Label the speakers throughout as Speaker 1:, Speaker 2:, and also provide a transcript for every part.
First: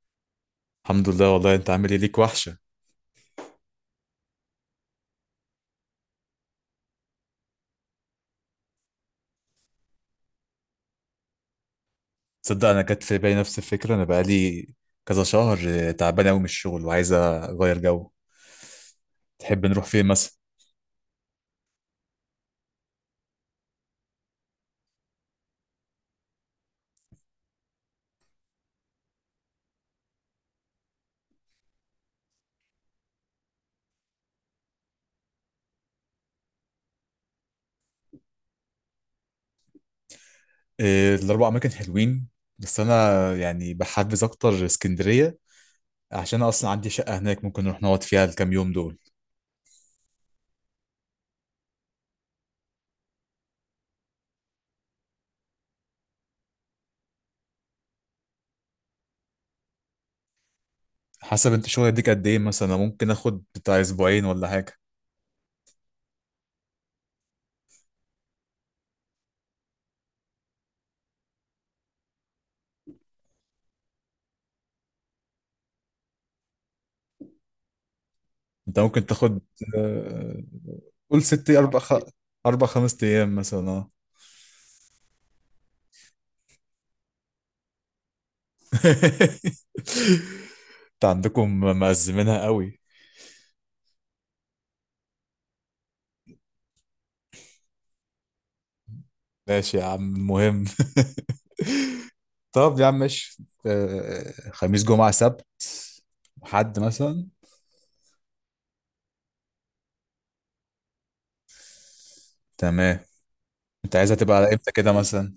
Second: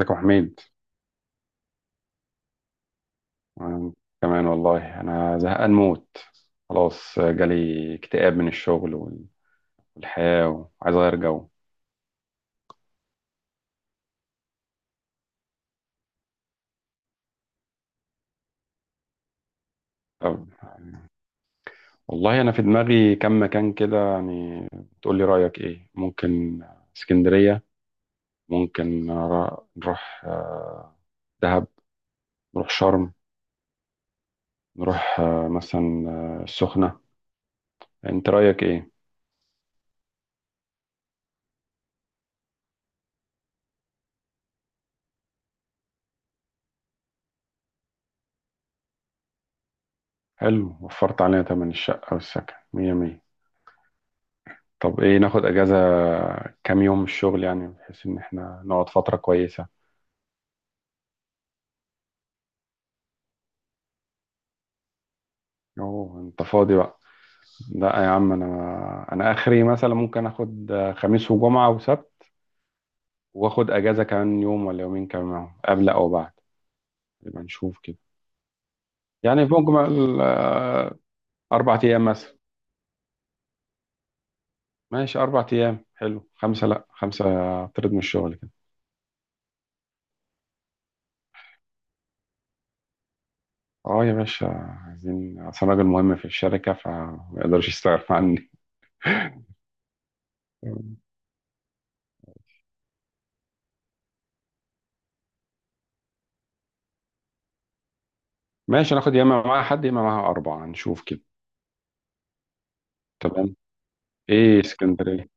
Speaker 1: ازيك يا حميد؟
Speaker 2: الحمد لله. والله انت عامل ايه؟ ليك وحشه.
Speaker 1: أنا كمان، والله انا زهقان موت. خلاص جالي اكتئاب من الشغل والحياة، وعايز اغير جو.
Speaker 2: تصدق انا جت في بالي نفس الفكره، انا بقالي كذا شهر تعبان قوي من الشغل وعايز اغير جو. تحب نروح فين مثلا؟
Speaker 1: طب والله انا في دماغي كم مكان كده، يعني تقول لي رأيك ايه. ممكن اسكندرية، ممكن نروح دهب، نروح شرم، نروح مثلا السخنة. انت رأيك ايه؟
Speaker 2: إيه، الاربع اماكن حلوين، بس انا يعني بحبذ اكتر اسكندريه عشان انا اصلا عندي شقه هناك، ممكن نروح نقعد فيها الكام يوم دول.
Speaker 1: حلو، وفرت علينا تمن الشقة والسكن. مية مية. طب ايه، ناخد اجازة كام يوم من الشغل، يعني بحيث ان احنا نقعد فترة كويسة.
Speaker 2: حسب انت شغل يديك قد ايه، مثلا انا ممكن اخد بتاع اسبوعين ولا حاجه.
Speaker 1: اوه، انت فاضي بقى. لا يا عم، انا اخري مثلا ممكن اخد خميس وجمعة وسبت، واخد اجازة كمان يوم ولا يومين كمان معاهم، قبل او بعد. يبقى نشوف كده.
Speaker 2: انت ممكن تاخد
Speaker 1: يعني في مجمل
Speaker 2: آه، قول ست،
Speaker 1: اربع ايام مثلا.
Speaker 2: اربع خمس ايام مثلا، اه.
Speaker 1: ماشي اربع ايام حلو، خمسة لا، خمسة اطرد من الشغل كده.
Speaker 2: انت عندكم مأزمينها قوي.
Speaker 1: اه يا باشا، عايزين. اصل أنا راجل مهم في الشركة فما يقدرش يستغنى
Speaker 2: ماشي يا عم، المهم.
Speaker 1: عني.
Speaker 2: طب يا عم ماشي، خميس جمعة سبت، حد مثلا؟
Speaker 1: ماشي، ناخد يا اما معاها حد يا اما معاها اربعه، نشوف كده.
Speaker 2: تمام.
Speaker 1: تمام.
Speaker 2: انت عايزها تبقى على
Speaker 1: ايه
Speaker 2: امتى كده
Speaker 1: اسكندريه
Speaker 2: مثلا؟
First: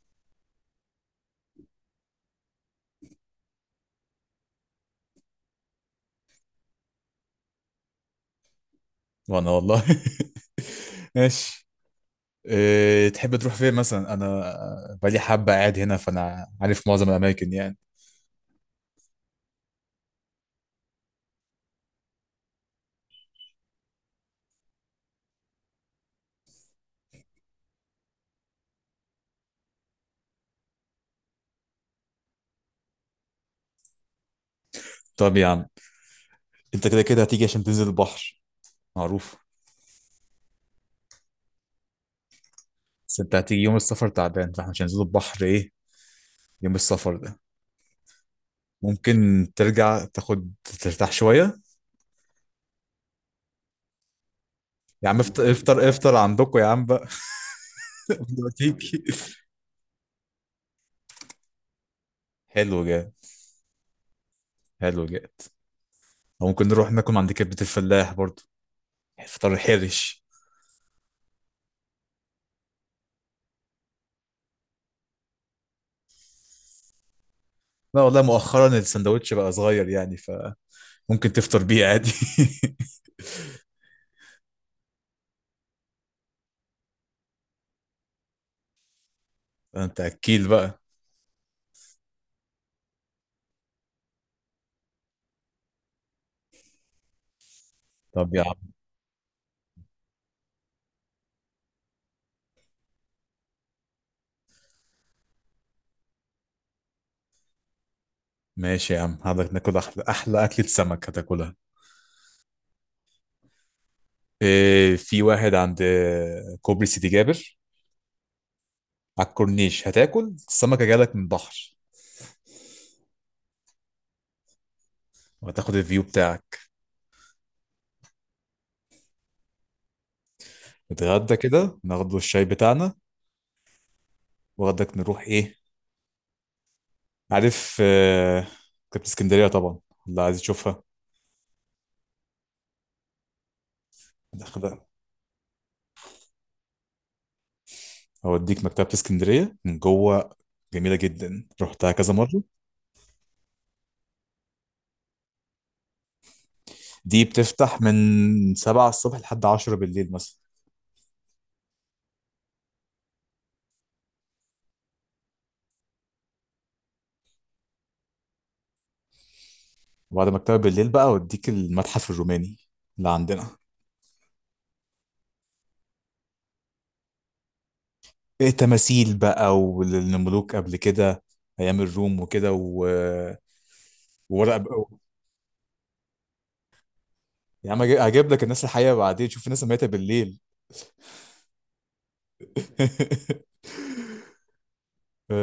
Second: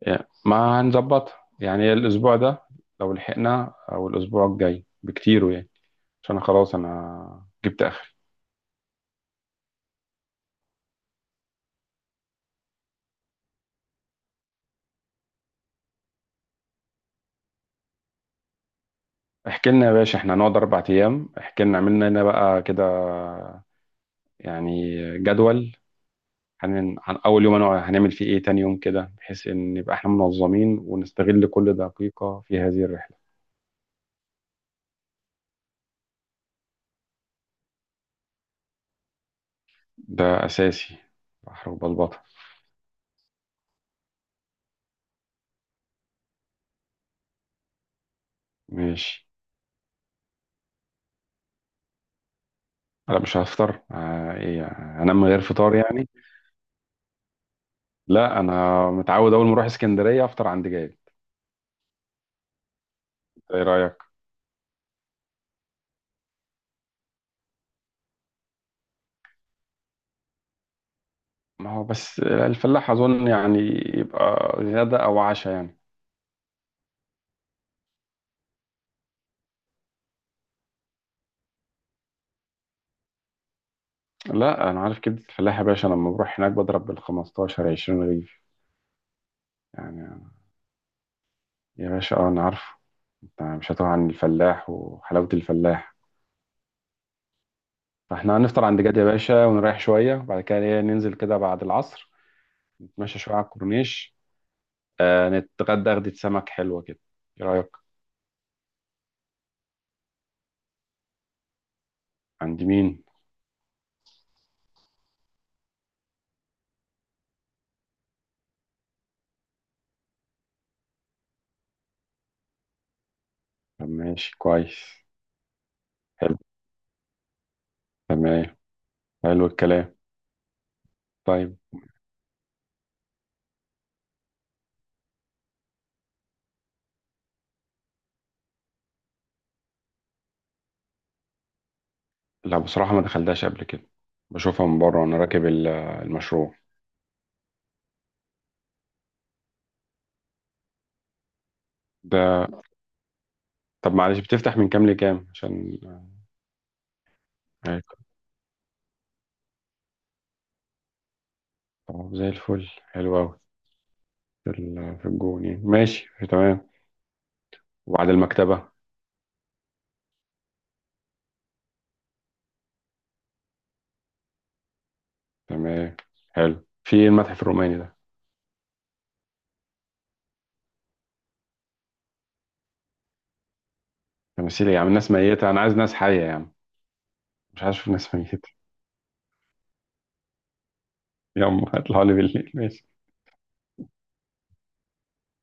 Speaker 1: يعني، ما هنظبطها يعني الاسبوع ده لو لحقنا، او الاسبوع الجاي بكتير يعني، عشان أنا خلاص انا جبت اخري.
Speaker 2: وانا والله. ماشي. إيه تحب تروح فين مثلا؟ انا بقالي حبة قاعد هنا فانا عارف معظم الاماكن يعني.
Speaker 1: احكي لنا يا باشا، احنا هنقعد اربع ايام، احكي لنا، عملنا لنا بقى كده يعني جدول. عن اول يوم هنعمل فيه ايه، تاني يوم كده، بحيث ان نبقى احنا منظمين ونستغل كل دقيقه في هذه الرحله.
Speaker 2: طب يا عم، انت كده كده هتيجي عشان تنزل البحر، معروف.
Speaker 1: ده اساسي، بحر وبلبطه.
Speaker 2: بس انت هتيجي يوم السفر تعبان، فاحنا مش هننزل البحر ايه يوم السفر ده.
Speaker 1: ماشي.
Speaker 2: ممكن ترجع تاخد، ترتاح شوية.
Speaker 1: لا مش هفطر ايه،
Speaker 2: يا
Speaker 1: انام
Speaker 2: عم
Speaker 1: من غير
Speaker 2: افطر،
Speaker 1: فطار
Speaker 2: افطر،
Speaker 1: يعني؟
Speaker 2: افطر عندكم يا عم بقى،
Speaker 1: لا
Speaker 2: قبل ما
Speaker 1: انا
Speaker 2: تيجي.
Speaker 1: متعود اول ما اروح اسكندريه افطر عند جاي.
Speaker 2: حلو جاد،
Speaker 1: ايه رايك؟
Speaker 2: حلو جاد. أو ممكن نروح ناكل من عند كبدة الفلاح برضو، فطار حرش.
Speaker 1: ما هو بس الفلاح اظن يعني يبقى غدا او عشاء يعني.
Speaker 2: لا والله، مؤخرا السندوتش بقى صغير يعني، فممكن تفطر بيه عادي.
Speaker 1: لا انا عارف كبده الفلاح يا باشا، لما بروح هناك بضرب بال 15 20 رغيف
Speaker 2: انت
Speaker 1: يعني.
Speaker 2: اكيل بقى.
Speaker 1: يا باشا اه انا عارف، انت مش هتوه عن الفلاح وحلاوه الفلاح.
Speaker 2: طب
Speaker 1: فاحنا
Speaker 2: يا
Speaker 1: هنفطر
Speaker 2: عم،
Speaker 1: عند جاد يا باشا، ونريح شويه، وبعد كده ننزل كده بعد العصر. نتمشى شويه على الكورنيش، نتغدى غدة سمك حلوه كده. ايه رايك؟
Speaker 2: ماشي يا عم حضرتك، ناكل احلى اكلة سمك هتاكلها.
Speaker 1: عند مين؟
Speaker 2: إيه، في واحد عند كوبري سيدي جابر على الكورنيش، هتاكل السمكة جالك من البحر،
Speaker 1: طب ماشي، كويس.
Speaker 2: وهتاخد الفيو
Speaker 1: حلو.
Speaker 2: بتاعك.
Speaker 1: تمام. حلو الكلام.
Speaker 2: نتغدى
Speaker 1: طيب.
Speaker 2: كده، ناخد الشاي بتاعنا. وغدك نروح ايه؟ عارف، مكتبة اسكندرية طبعا، اللي عايز تشوفها.
Speaker 1: لا بصراحة ما دخلتهاش قبل كده،
Speaker 2: داخل-
Speaker 1: بشوفها من بره وانا راكب المشروع
Speaker 2: أوديك مكتبة اسكندرية من جوه، جميلة جدا، رحتها كذا مرة.
Speaker 1: ده. طب معلش، بتفتح من كام لكام عشان
Speaker 2: دي بتفتح
Speaker 1: آه،
Speaker 2: من سبعة الصبح لحد عشرة بالليل مثلا.
Speaker 1: طب زي الفل، حلو أوي. في في الجون يعني، ماشي تمام. وبعد المكتبة.
Speaker 2: وبعد مكتبة بالليل بقى أوديك المتحف الروماني اللي عندنا.
Speaker 1: تمام، حلو. في إيه المتحف الروماني ده؟
Speaker 2: إيه، تماثيل بقى والملوك قبل كده، أيام الروم وكده وورق
Speaker 1: تماثيل إيه يا
Speaker 2: بقى.
Speaker 1: عم، الناس ميتة، أنا عايز ناس حية يا عم، مش
Speaker 2: يا
Speaker 1: عايز
Speaker 2: عم،
Speaker 1: أشوف ناس
Speaker 2: هجيب لك
Speaker 1: ميتة.
Speaker 2: الناس الحقيقة بعدين، شوف الناس اللي ماتت بالليل.
Speaker 1: يلا اطلعوا لي بالليل، ماشي.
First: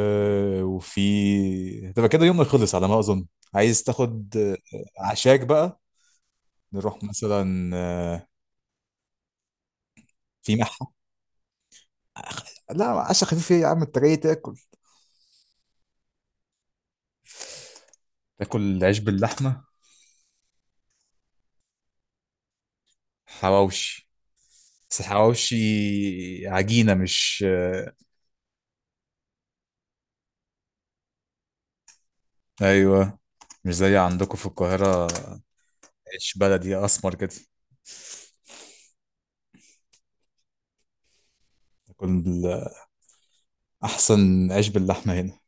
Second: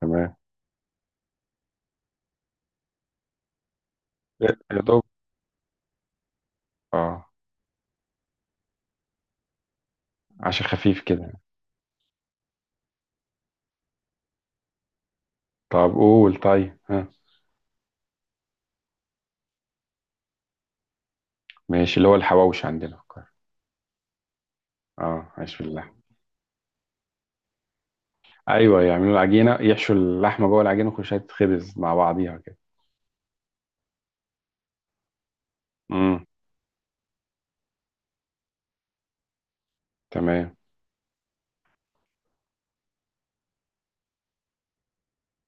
Speaker 1: تمام.
Speaker 2: وفي تبقى كده يومنا خلص على ما اظن. عايز تاخد
Speaker 1: يا دوب.
Speaker 2: عشاك بقى؟ نروح
Speaker 1: اه،
Speaker 2: مثلا، في
Speaker 1: عشاء
Speaker 2: مح
Speaker 1: خفيف كده.
Speaker 2: لا، عشا خفيف ايه يا عم، انت جاي تاكل.
Speaker 1: طب قول. طيب، ها.
Speaker 2: تاكل عيش باللحمه،
Speaker 1: ماشي، اللي هو الحواوش عندنا في القاهرة.
Speaker 2: حواوشي، بس
Speaker 1: اه،
Speaker 2: حواوشي
Speaker 1: عيش باللحمة.
Speaker 2: عجينه مش آه،
Speaker 1: ايوه، يعملوا العجينة، يحشوا اللحمة جوه العجينة وخشها تتخبز مع بعضيها كده.
Speaker 2: ايوه. مش زي عندكم في القاهره،
Speaker 1: امم.
Speaker 2: عيش بلدي اسمر كده.
Speaker 1: تمام.
Speaker 2: تاكل بال- احسن عيش باللحمه هنا،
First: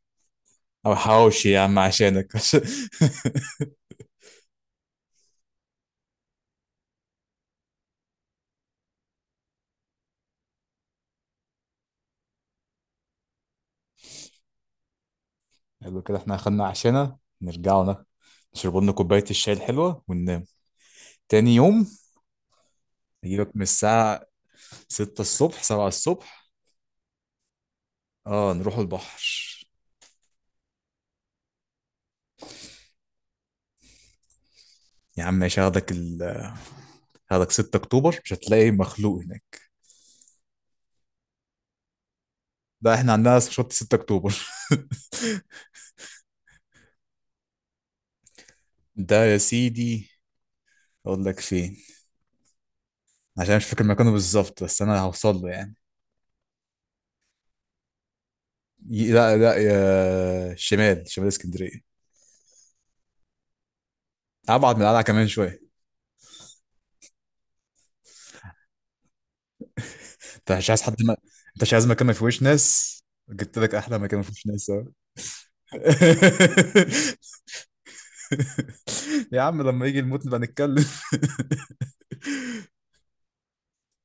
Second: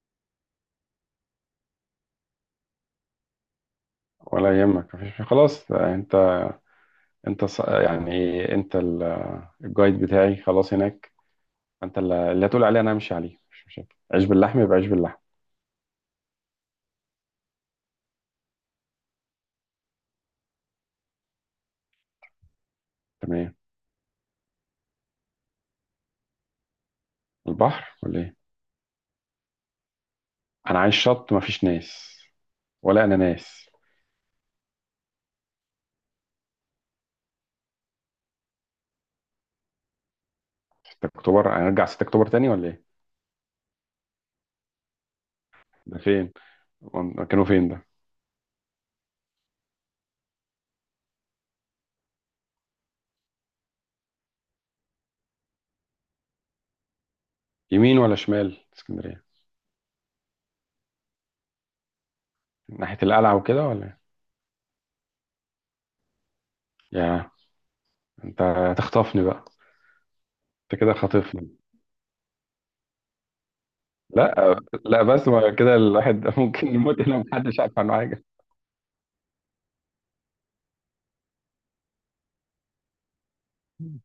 Speaker 2: او حواوشي يا عم عشانك.
Speaker 1: ولا يهمك، مفيش خلاص انت يعني ايه، انت الجايد بتاعي خلاص هناك. انت اللي هتقول عليه انا همشي عليه، مش مشاكل. عيش باللحمة يبقى عيش باللحمة.
Speaker 2: حلو كده، احنا اخدنا عشانا نشرب لنا كوباية الشاي الحلوة وننام. تاني يوم
Speaker 1: تمام.
Speaker 2: نجيبك من الساعة 6 الصبح، 7 الصبح،
Speaker 1: البحر ولا ايه؟
Speaker 2: اه نروح البحر.
Speaker 1: انا عايز شط مفيش ناس، ولا انا ناس.
Speaker 2: يا عم ماشي، هاخدك 6 اكتوبر، مش هتلاقي مخلوق هناك.
Speaker 1: 6 اكتوبر هنرجع 6 اكتوبر تاني ولا ايه؟
Speaker 2: ده احنا عندنا شط 6 اكتوبر.
Speaker 1: ده فين؟ كانوا فين ده؟
Speaker 2: ده يا سيدي، اقول لك فين، عشان مش فاكر مكانه بالظبط بس انا هوصل له يعني.
Speaker 1: يمين ولا شمال اسكندرية؟
Speaker 2: لا لا، يا شمال، شمال اسكندرية،
Speaker 1: ناحية القلعة وكده ولا؟
Speaker 2: ابعد من القلعة كمان شوية.
Speaker 1: يا انت هتخطفني بقى.
Speaker 2: انت مش
Speaker 1: انت
Speaker 2: عايز
Speaker 1: كده
Speaker 2: حد، ما
Speaker 1: خاطفني.
Speaker 2: انت مش عايز مكان ما فيهوش ناس، جبت لك احلى مكان ما فيهوش
Speaker 1: لا
Speaker 2: ناس اهو.
Speaker 1: لا، بس ما كده الواحد ممكن يموت لو محدش عارف عنه حاجه.
Speaker 2: يا عم لما يجي الموت نبقى نتكلم.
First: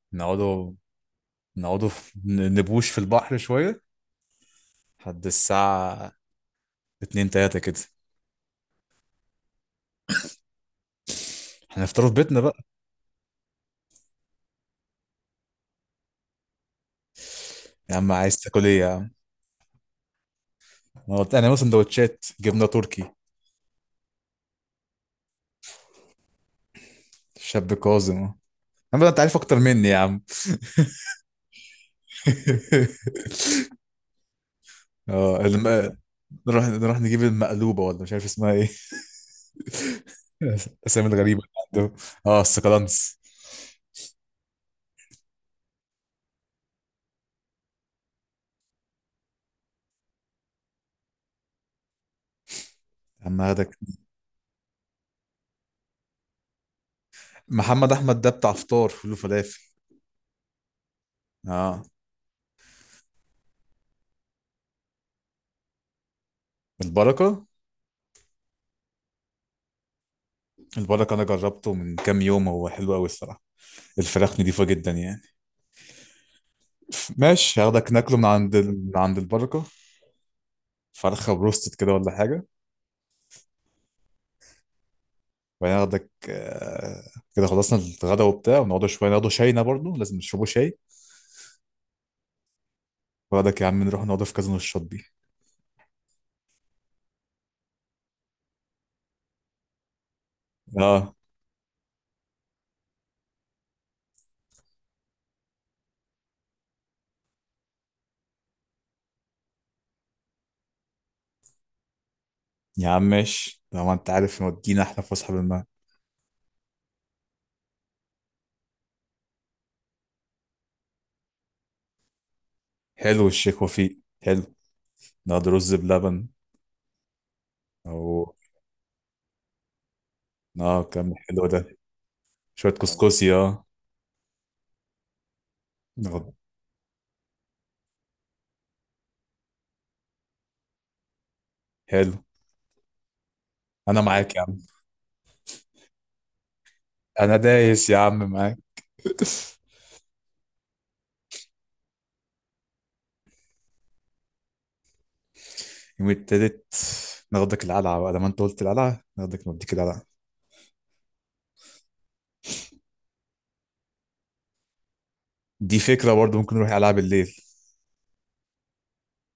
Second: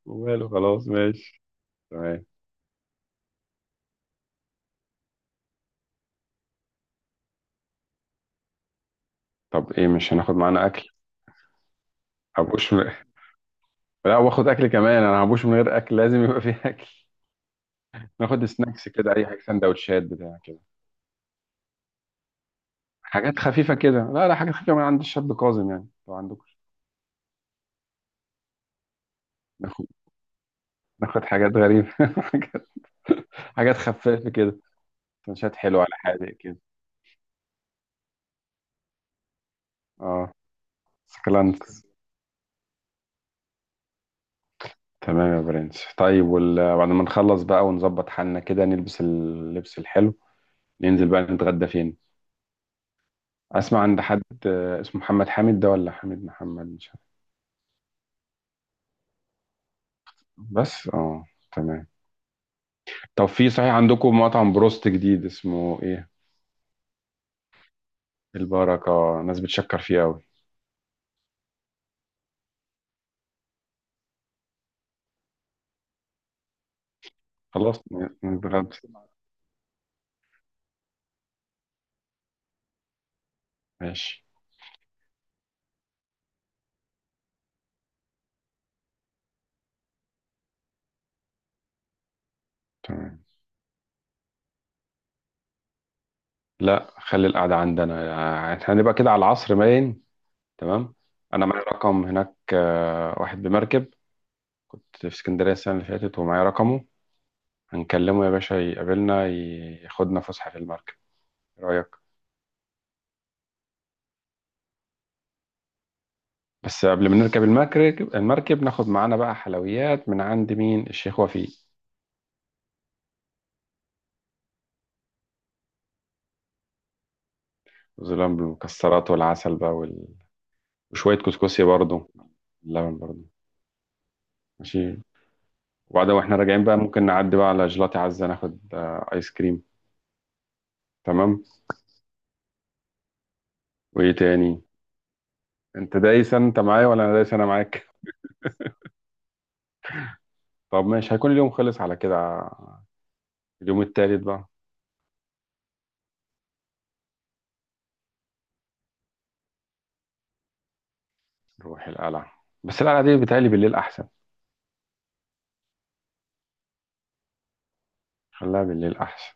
Speaker 1: وماله،
Speaker 2: نقعدوا
Speaker 1: خلاص ماشي.
Speaker 2: نقعدوا
Speaker 1: تمام.
Speaker 2: نبوش في البحر شويه لحد الساعه 2، 3 كده.
Speaker 1: طب ايه، مش هناخد معانا اكل؟
Speaker 2: هنفطروا في بيتنا بقى.
Speaker 1: هبوش من... لا، واخد اكل كمان، انا هبوش من غير اكل؟ لازم يبقى فيه اكل.
Speaker 2: يا عم عايز
Speaker 1: ناخد
Speaker 2: تاكل ايه يا
Speaker 1: سناكس
Speaker 2: عم؟
Speaker 1: كده، اي حاجه سندوتشات بتاع كده.
Speaker 2: انا قلت انا مثلا سندوتشات جبنه تركي.
Speaker 1: حاجات خفيفه كده، لا لا، حاجات خفيفه من عند الشاب كاظم يعني لو عندكم.
Speaker 2: شاب كاظم اهو. يا عم ده انت عارف اكتر
Speaker 1: ناخد
Speaker 2: مني يا عم.
Speaker 1: ناخد حاجات غريبه حاجات حاجات خفيفه كده.
Speaker 2: اه
Speaker 1: سندوتشات حلوه على
Speaker 2: الم...
Speaker 1: حاجه كده.
Speaker 2: نروح نجيب المقلوبه، ولا مش عارف اسمها ايه.
Speaker 1: اه،
Speaker 2: الاسامي الغريبه اللي
Speaker 1: سكلانكس.
Speaker 2: عنده. اه، السكالانس.
Speaker 1: تمام يا برنس. طيب بعد ما نخلص بقى ونظبط حالنا كده، نلبس اللبس الحلو، ننزل بقى، نتغدى فين؟
Speaker 2: عم اخدك،
Speaker 1: اسمع، عند حد اسمه محمد حامد ده ولا حامد محمد، مش عارف.
Speaker 2: محمد احمد ده بتاع فطار فول وفلافل،
Speaker 1: بس اه.
Speaker 2: اه.
Speaker 1: تمام. طب في صحيح عندكم مطعم بروست جديد اسمه ايه؟
Speaker 2: البركه،
Speaker 1: البركة، ناس بتشكر فيه قوي.
Speaker 2: البركه انا جربته من كام يوم، هو حلو قوي الصراحه، الفراخ نضيفه جدا يعني. ماشي،
Speaker 1: خلاص
Speaker 2: هاخدك ناكله من
Speaker 1: نتغدى.
Speaker 2: من عند البركه، فرخه بروستد كده ولا حاجه.
Speaker 1: ماشي.
Speaker 2: وبعدين هاخدك، كده خلصنا الغدا وبتاع، ونقعد شويه، نقعد شاينا برضه، لازم نشربوا شاي.
Speaker 1: تمام.
Speaker 2: واخدك يا عم نروح نقعد في كازينو الشاطبي،
Speaker 1: لا، خلي القعدة عندنا يعني، احنا هنبقى كده على العصر باين. تمام.
Speaker 2: اه.
Speaker 1: انا معايا رقم هناك واحد بمركب. كنت في اسكندرية السنة اللي فاتت ومعايا رقمه. هنكلمه يا باشا يقابلنا، ياخدنا فسحة في المركب. إيه رأيك؟
Speaker 2: يا عم ماشي طبعا، انت عارف مودينا احنا فسحه بالمعنى.
Speaker 1: بس قبل ما نركب المركب، ناخد معانا بقى حلويات من عند مين؟ الشيخ وفيق.
Speaker 2: حلو الشيخ وفيق، حلو، نقعد رز بلبن او
Speaker 1: ظلام بالمكسرات والعسل بقى
Speaker 2: اه، كم
Speaker 1: وشوية
Speaker 2: حلو
Speaker 1: كسكسي
Speaker 2: ده.
Speaker 1: برضو،
Speaker 2: شوية
Speaker 1: اللبن برضو.
Speaker 2: كسكسي، اه،
Speaker 1: ماشي. وبعدين
Speaker 2: ناخد.
Speaker 1: واحنا راجعين بقى، ممكن نعدي بقى على جيلاتي عزة، ناخد آيس كريم. تمام.
Speaker 2: حلو، انا
Speaker 1: وإيه
Speaker 2: معاك يا عم.
Speaker 1: تاني؟ أنت دايس أنت معايا، ولا أنا دايس
Speaker 2: انا
Speaker 1: أنا معاك؟
Speaker 2: دايس يا عم معاك.
Speaker 1: طب ماشي، هيكون اليوم خلص على كده. اليوم التالت بقى.
Speaker 2: يوم التالت، ناخدك القلعة بقى، لما انت قلت القلعة ناخدك، نوديك القلعة.
Speaker 1: نروح القلعة، بس القلعة دي بتهيألي بالليل أحسن.
Speaker 2: دي فكرة برضه، ممكن نروح القلعة بالليل.
Speaker 1: خليها بالليل أحسن.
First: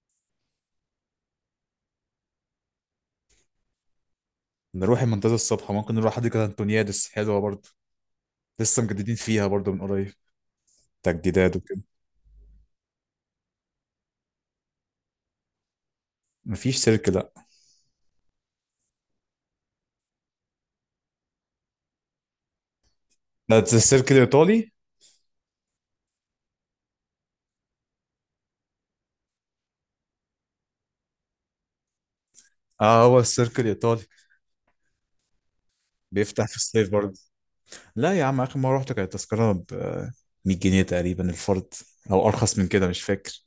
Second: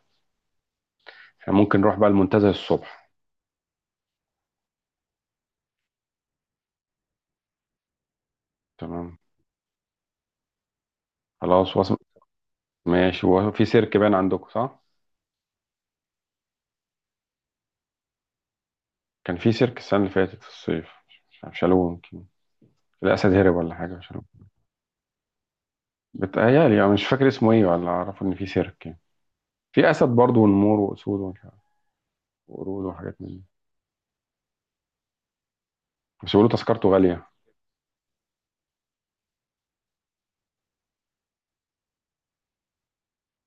Speaker 1: إحنا ممكن نروح بقى المنتزه الصبح.
Speaker 2: نروح المنتزه الصبح، ممكن نروح حديقة أنتونيادس، حلوة برضه، لسه مجددين
Speaker 1: تمام،
Speaker 2: فيها برضه من قريب، تجديدات
Speaker 1: خلاص
Speaker 2: وكده.
Speaker 1: وصل. ماشي، هو في سيرك باين عندكم صح؟
Speaker 2: مفيش سيرك، لا.
Speaker 1: كان في سيرك السنة اللي فاتت في الصيف، مش عارف شالوه، يمكن الأسد هرب
Speaker 2: ده
Speaker 1: ولا حاجة
Speaker 2: السيرك
Speaker 1: مش عارف.
Speaker 2: الإيطالي.
Speaker 1: بتهيألي أنا مش فاكر اسمه إيه، ولا أعرف إن في سيرك يعني. في أسد برضه ونمور وأسود ومش عارف، وقرود
Speaker 2: اه،
Speaker 1: وحاجات
Speaker 2: هو
Speaker 1: من دي.
Speaker 2: السيرك الإيطالي
Speaker 1: بس
Speaker 2: بيفتح
Speaker 1: بيقولوا
Speaker 2: في الصيف
Speaker 1: تذكرته
Speaker 2: برضه.
Speaker 1: غالية.
Speaker 2: لا يا عم، آخر مرة رحت كانت التذكرة ب 100 جنيه تقريبا الفرد، أو أرخص من كده مش فاكر.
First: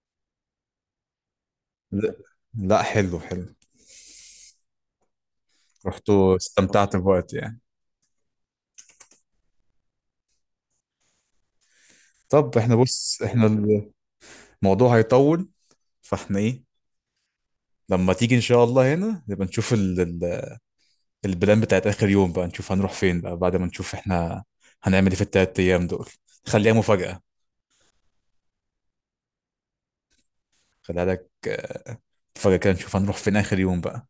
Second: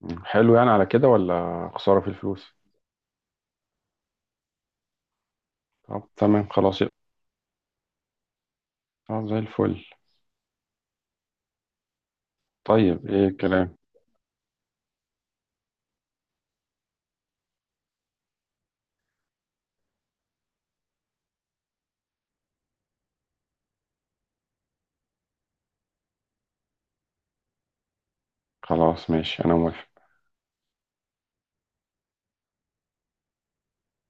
Speaker 1: مم. حلو يعني على كده ولا خسارة في
Speaker 2: لا،
Speaker 1: الفلوس؟
Speaker 2: لا، حلو حلو،
Speaker 1: طب
Speaker 2: رحت
Speaker 1: تمام، خلاص يبقى.
Speaker 2: واستمتعت بوقت يعني.
Speaker 1: طب زي الفل.
Speaker 2: طب احنا
Speaker 1: طيب
Speaker 2: بص،
Speaker 1: إيه
Speaker 2: احنا
Speaker 1: الكلام؟
Speaker 2: الموضوع هيطول، فاحنا ايه لما تيجي ان شاء الله هنا نبقى نشوف البلان بتاعت آخر يوم بقى، نشوف هنروح فين بقى بعد ما نشوف احنا هنعمل ايه في التلات أيام دول. خليها مفاجأة،
Speaker 1: خلاص ماشي، أنا موافق.
Speaker 2: خليها لك مفاجأة كده، نشوف هنروح فين آخر يوم بقى.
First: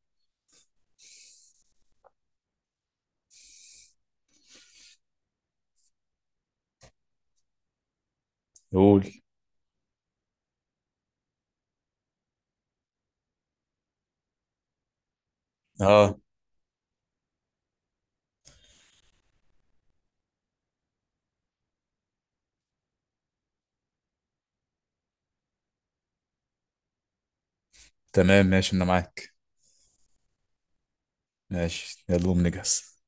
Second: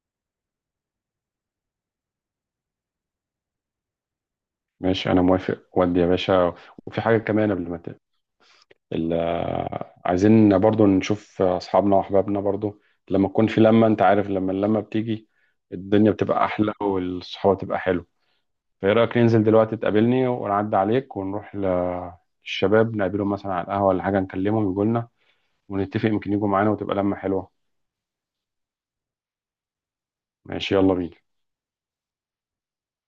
Speaker 1: ماشي، أنا موافق ودي يا باشا. وفي حاجة كمان قبل ما
Speaker 2: قول،
Speaker 1: ال- عايزين برضو نشوف أصحابنا وأحبابنا برضو. لما تكون في لمة، أنت عارف لما اللمة بتيجي الدنيا
Speaker 2: اه،
Speaker 1: بتبقى أحلى، والصحوة تبقى حلو. فإيه رأيك ننزل دلوقتي، تقابلني ونعدي عليك ونروح للشباب نقابلهم مثلا على القهوة، ولا حاجة نكلمهم يجوا لنا، ونتفق يمكن يجوا معانا وتبقى لمة حلوة.
Speaker 2: تمام ماشي أنا معاك.
Speaker 1: ماشي، يلا بينا.
Speaker 2: ماشي، يلا قوم نجهز.